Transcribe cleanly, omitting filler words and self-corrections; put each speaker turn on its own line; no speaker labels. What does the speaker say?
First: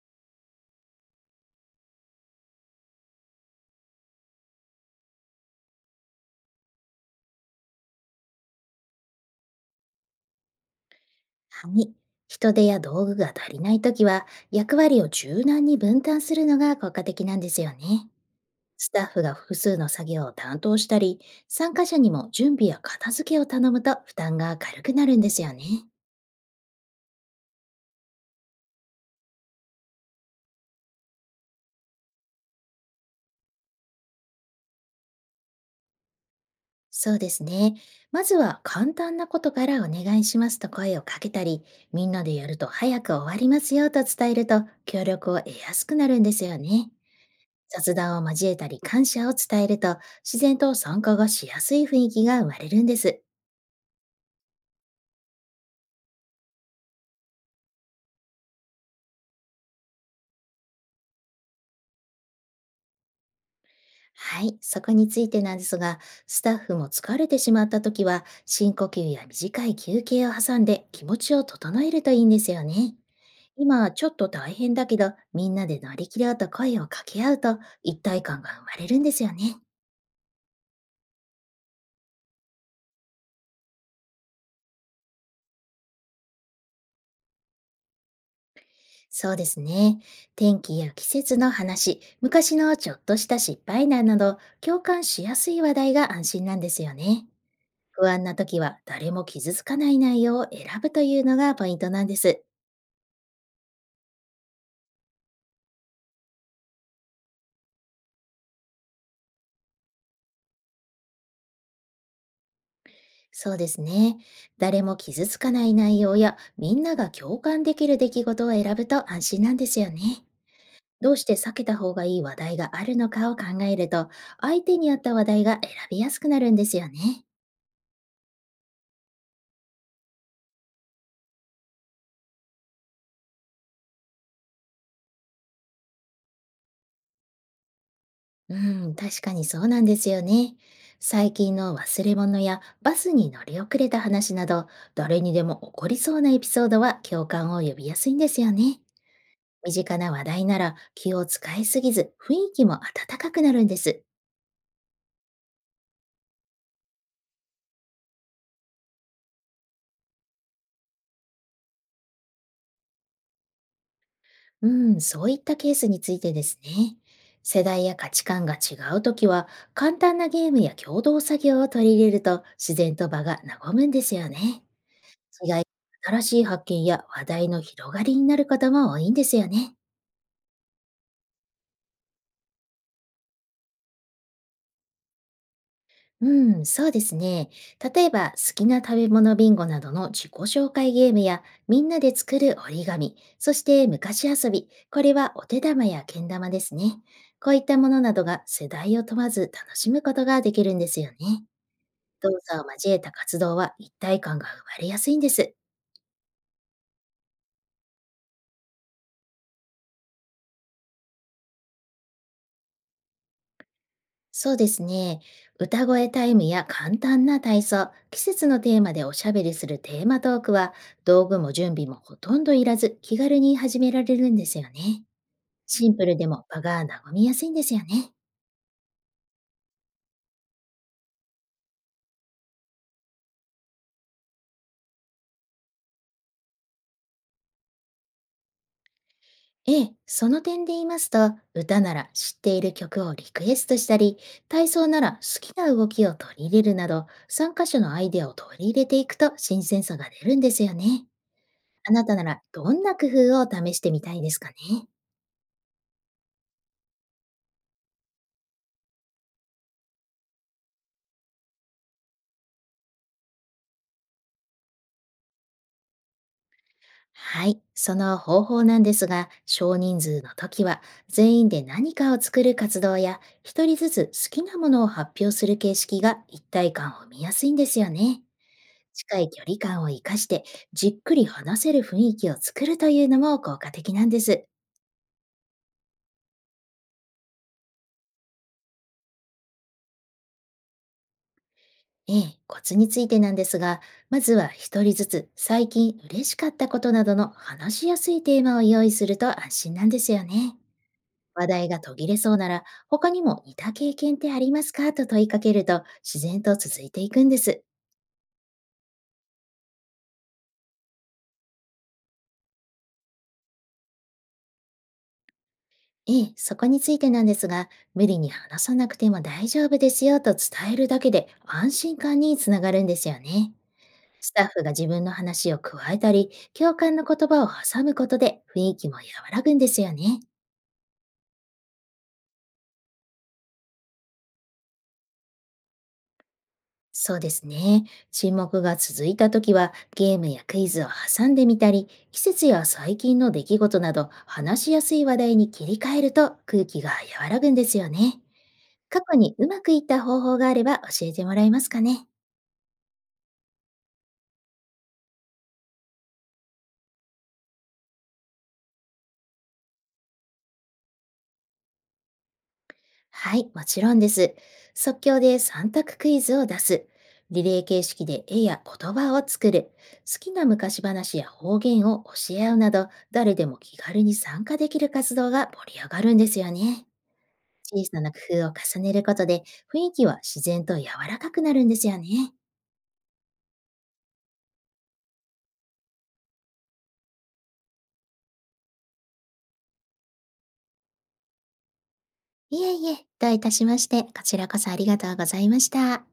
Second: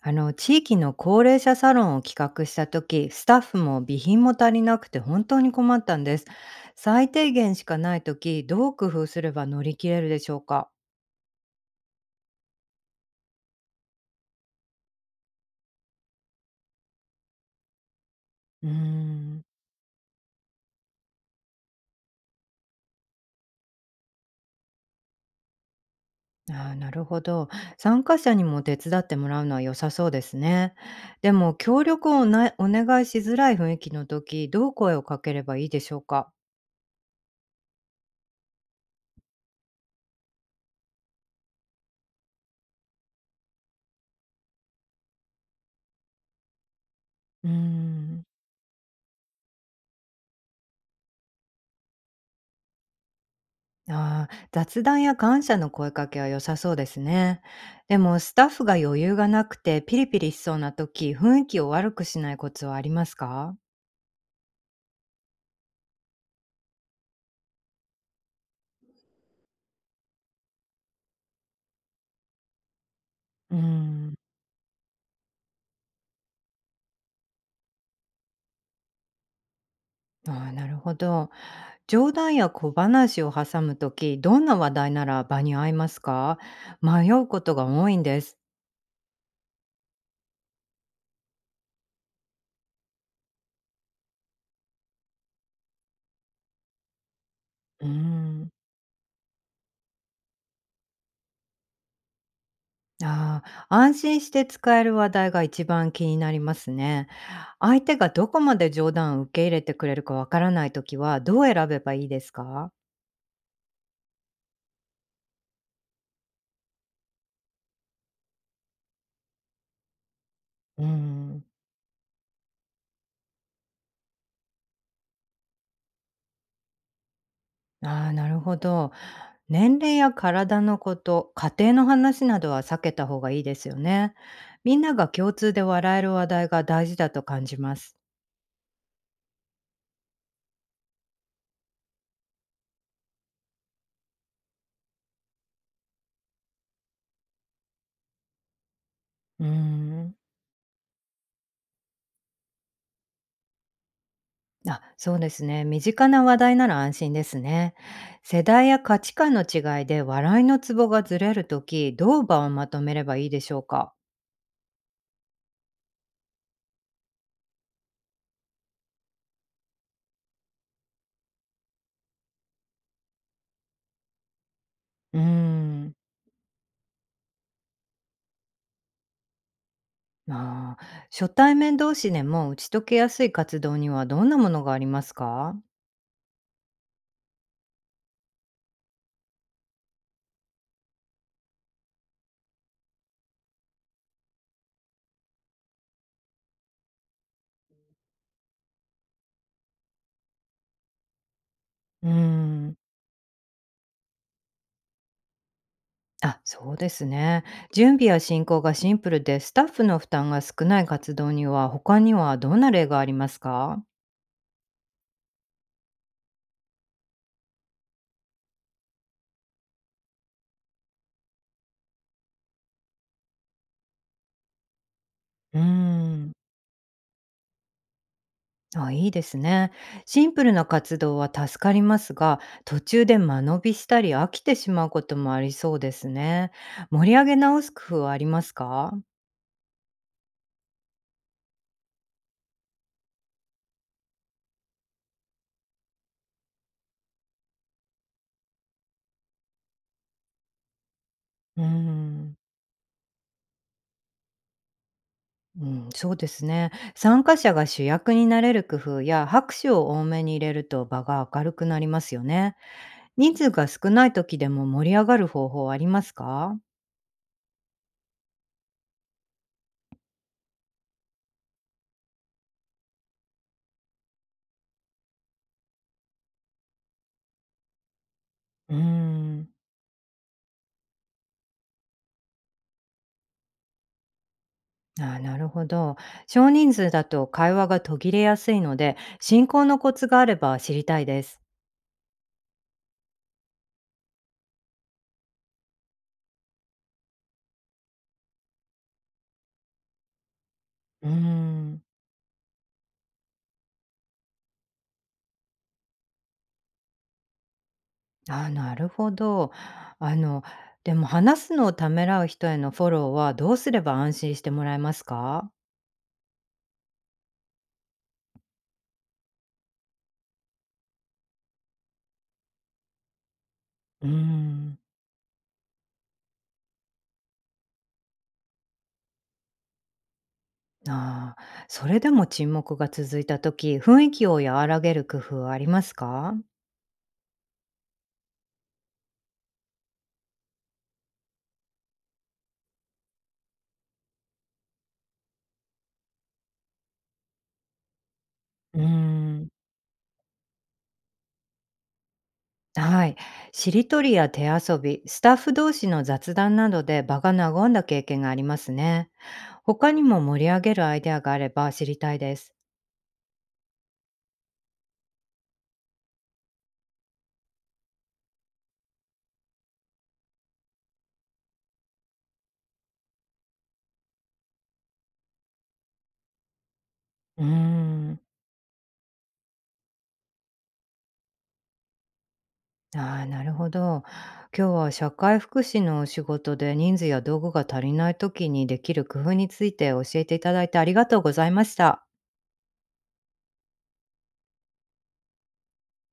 地域の高齢者サロンを企画した時、スタッフも備品も足りなくて本当に困ったんです。最低限しかない時、どう工夫すれば乗り切れるでしょうか？
はい。人手や道具が足りないときは、役割を柔軟に分担するのが効果的なんですよね。
うー
スタッフが
ん。
複数の作業を担当したり、参加者にも準備や片付けを頼むと負担が軽くなるんですよね。
あーなるほど。参加者にも手伝ってもらうのは良さそうですね。でも、協力をなお願いしづらい雰囲気の時、どう声をかければいいでしょうか？
そうですね。まずは簡単なことからお願いしますと声をかけたり、みんなでやると早く終わりますよと伝えると協力を得やすくなるんですよね。
うー
雑談
ん。
を交えたり感謝を伝えると、自然と参加がしやすい雰囲気が生まれるんです。
ああ、雑談や感謝の声かけは良さそうですね。でもスタッフが余裕がなくてピリピリしそうな時、雰囲気を悪くしないコツはありますか？
はい、そこについてなんですが、スタッフも疲れてしまった時は、深呼吸や短い休憩を挟んで気持ちを整えるといいんですよね。
うー
今ちょ
ん。
っと大変だけど、みんなで乗り切ろうと声を掛け合うと一体感が生まれるんですよね。
ああ、なるほど。冗談や小話を挟む時、どんな話題なら場に合いますか？迷うことが多いんです。
そうですね。天気や季節の話、昔のちょっとした失敗談など、共感しやすい話題が安心なんですよね。
うー
不安な
ん。
時は誰も傷つかない内容を選ぶというのがポイントなんです。
ああ、安心して使える話題が一番気になりますね。相手がどこまで冗談を受け入れてくれるかわからない時はどう選べばいいですか？
そうですね。誰も傷つかない内容やみんなが共感できる出来事を選ぶと安心なんですよね。
う
どうして
ん。
避けた方がいい話題があるのかを考えると、相手に合った話題が選びやすくなるんですよね。
ああ、なるほど。年齢や体のこと、家庭の話などは避けた方がいいですよね。みんなが共通で笑える話題が大事だと感じます。
うん、確かにそうなんですよね。最近の忘れ物やバスに乗り遅れた話など、誰にでも起こりそうなエピソードは共感を呼びやすいんですよね。
うー
身近な
ん。
話題なら気を使いすぎず雰囲気も温かくなるんです。
あ、そうですね。身近な話題なら安心ですね。世代や価値観の違いで笑いのツボがずれるとき、どう場をまとめればいいでしょうか？
うん、そういったケースについてですね。世代や価値観が違うときは簡単なゲームや共同作業を取り入れると自然と場が和むんですよね。
うー
違い、
ん。
新しい発見や話題の広がりになることも多いんですよね。
まあ、初対面同士でも打ち解けやすい活動にはどんなものがありますか？
うん、そうですね。例えば、好きな食べ物ビンゴなどの自己紹介ゲームや、みんなで作る折り紙、そして昔遊び、これはお手玉やけん玉ですね。こういったものなどが世代を問わず楽しむことができるんですよね。
うー
動作を
ん。
交えた活動は一体感が生まれやすいんです。
あ、そうですね。準備や進行がシンプルで、スタッフの負担が少ない活動には、他にはどんな例がありますか？
そうですね。歌声タイムや簡単な体操、季節のテーマでおしゃべりするテーマトークは、道具も準備もほとんどいらず気軽に始められるんですよね。
うー
シンプルで
ん、
も場が和みやすいんですよね。
あ、いいですね。シンプルな活動は助かりますが、途中で間延びしたり飽きてしまうこともありそうですね。盛り上げ直す工夫はありますか？
ええ、その点で言いますと、歌なら知っている曲をリクエストしたり、体操なら好きな動きを取り入れるなど、参加者のアイデアを取り入れていくと新鮮さが出るんですよね。
うー
あなたな
ん、
らどんな工夫を試してみたいですかね。
うん、そうですね。参加者が主役になれる工夫や拍手を多めに入れると場が明るくなりますよね。人数が少ない時でも盛り上がる方法はありますか？
はい、その方法なんですが、少人数の時は全員で何かを作る活動や、一人ずつ好きなものを発表する形式が一体感を見やすいんですよね。
うー
近い距
ん。
離感を生かして、じっくり話せる雰囲気を作るというのも効果的なんです。
あーなるほど。少人数だと会話が途切れやすいので、進行のコツがあれば知りたいです。
ええ、コツについてなんですが、まずは一人ずつ最近嬉しかったことなどの話しやすいテーマを用意すると安心なんですよね。
うー
話題が
ん。
途切れそうなら、他にも似た経験ってありますかと問いかけると自然と続いていくんです。
あーなるほど。あの、でも話すのをためらう人へのフォローはどうすれば安心してもらえますか？
ええ、そこについてなんですが、無理に話さなくても大丈夫ですよと伝えるだけで安心感につながるんですよね。
うー
スタッフが
ん。
自分の話を加えたり、共感の言葉を挟むことで雰囲気も和らぐんですよね。
あーそれでも沈黙が続いた時、雰囲気を和らげる工夫はありますか？
そうですね。沈黙が続いた時は、ゲームやクイズを挟んでみたり、季節や最近の出来事など、話しやすい話題に切り替えると空気が和らぐんですよね。
うー
過去に
ん。
うまくいった方法があれば教えてもらえますかね。
はい。しりとりや手遊び、スタッフ同士の雑談などで場が和んだ経験がありますね。他にも盛り上げるアイデアがあれば知りたいです。
はい、もちろんです。即興で3択クイズを出す。リレー形式で絵や言葉を作る。好きな昔話や方言を教え合うなど、誰でも気軽に参加できる活動が盛り上がるんですよね。
うー
小さな工
ん。
夫を重ねることで、雰囲気は自然と柔らかくなるんですよね。
ああ、なるほど。今日は社会福祉のお仕事で人数や道具が足りない時にできる工夫について教えていただいてありがとうございました。
いえいえ、どういたしまして、こちらこそありがとうございました。